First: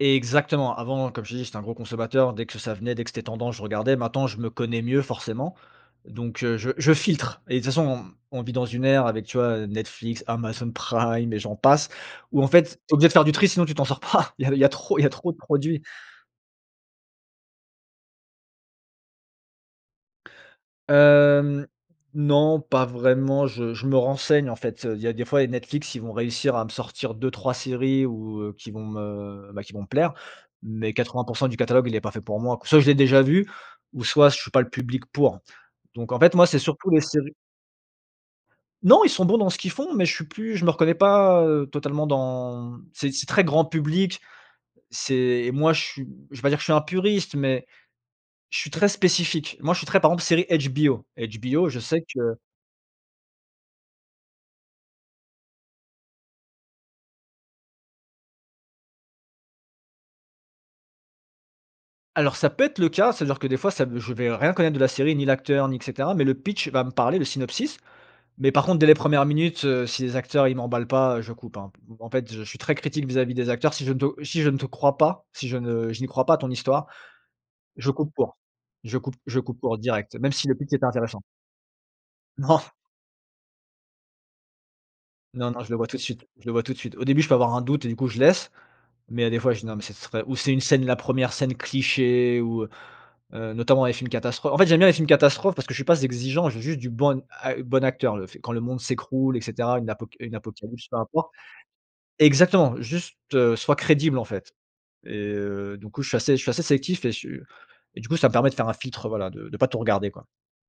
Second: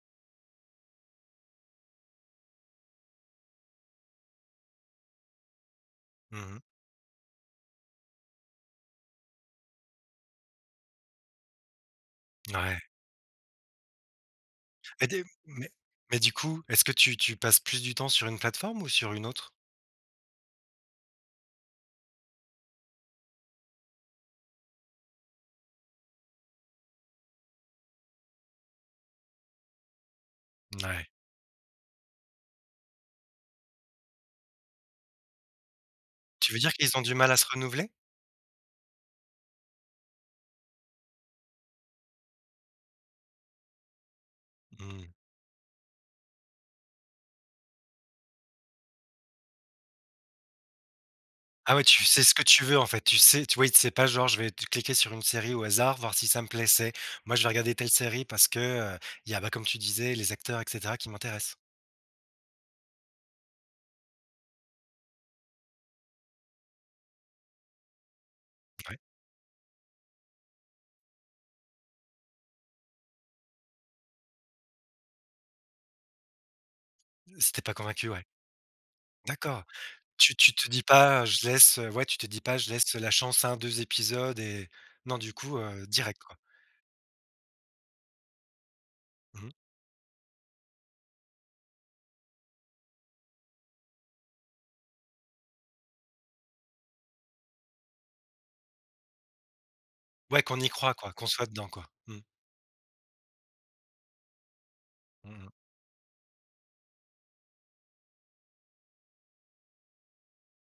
Exactement. Avant, comme je t'ai dit, j'étais un gros consommateur, dès que ça venait, dès que c'était tendance, je regardais, maintenant, je me connais mieux forcément. Mmh Donc, heu, mh. je je filtre et de toute façon, on vit dans une ère avec, tu vois, Netflix, Amazon Prime et j'en passe, où en fait, Ouais. tu es obligé de faire du tri, sinon tu t'en sors pas, il y a il y a trop il y Mais a des trop de mais produits. mais du coup, est-ce que tu tu passes plus du temps sur une plateforme ou sur une autre? Hem, non, pas vraiment, je je me renseigne en fait, il y a des fois, Netflix, ils vont réussir à me sortir 2-3 séries ou, heu, qui vont me, bah, qui vont me plaire, mais Ouais. 80 % du catalogue, il est pas fait pour moi, soit je l'ai déjà vu ou soit je suis pas le public pour. Donc en fait, moi, Tu veux c'est dire surtout qu'ils ont les du mal séries à se renouveler? Non, ils sont bons dans ce qu'ils font, mais je suis plus je me reconnais pas, heu, totalement dans c'est c'est très grand public, Mmh. c'est moi, je suis, je vais pas dire que je suis un puriste, mais je suis très spécifique. Moi, je suis très par exemple, série HBO. HBO, Ah je ouais, sais tu sais ce que que tu veux, en fait, tu sais, tu vois, i c'est pas genre: «Je vais t cliquer sur une série au hasard, voir si ça me plait». C'est: «Moi, je vais regarder telle série parce que, heu, il y a, bah- comme tu disais- les acteurs et cetera qui m'intéressent». Alors, ça peut être le cas, ça veut dire que des fois ça v je vais rien connaître de la série, ni l'acteur ni, et cetera, mais le pitch va me parler, le synopsis, mais par contre dès les Ouais. 1res minutes, heu, si les acteurs, ils m'emballent pas, heu, je coupe, hein. P en fait, je suis très critique vis-à-vis des acteurs, si je ne te si je ne te crois pas, si je ne je n'y crois pas à ton histoire, Heu, si tu es pas je convaincu, coupe ouais. court, je coupe je coupe D'accord. court direct, même Tu si tu le te pitch dis était intéressant. pas: «Je laisse». Heu, Ouais, tu te dis pas: Non. «Je laisse la chance à 1-2 épisodes» et non, du Non, coup, non, je le vois heu, tout de direct suite, quoi. je le vois tout de suite. Au début, je peux avoir un doute et du coup, je laisse, mais il y a des Mmh mh. fois, je dis «non, mais, ce serait», ou c'est une scène, la 1re scène cliché, ou, heu, notamment, les films catastrophes. En fait, j'aime bien les films catastrophes, parce que je suis pas z exigeant, j'ai juste du bon ac bon acteur, le fait quand le monde s'écroule et cetera, une apoca une Ouais, qu'on y apocalypse, croit peu quoi, qu'on importe. soit dedans quoi. Mmh. Exactement, juste, heu, soit crédible, en fait. Et, Mmh mh. heu, du coup je suis assez je suis assez sélectif et je suis et du coup, ça me permet de faire un filtre voilà de de pas tout regarder quoi.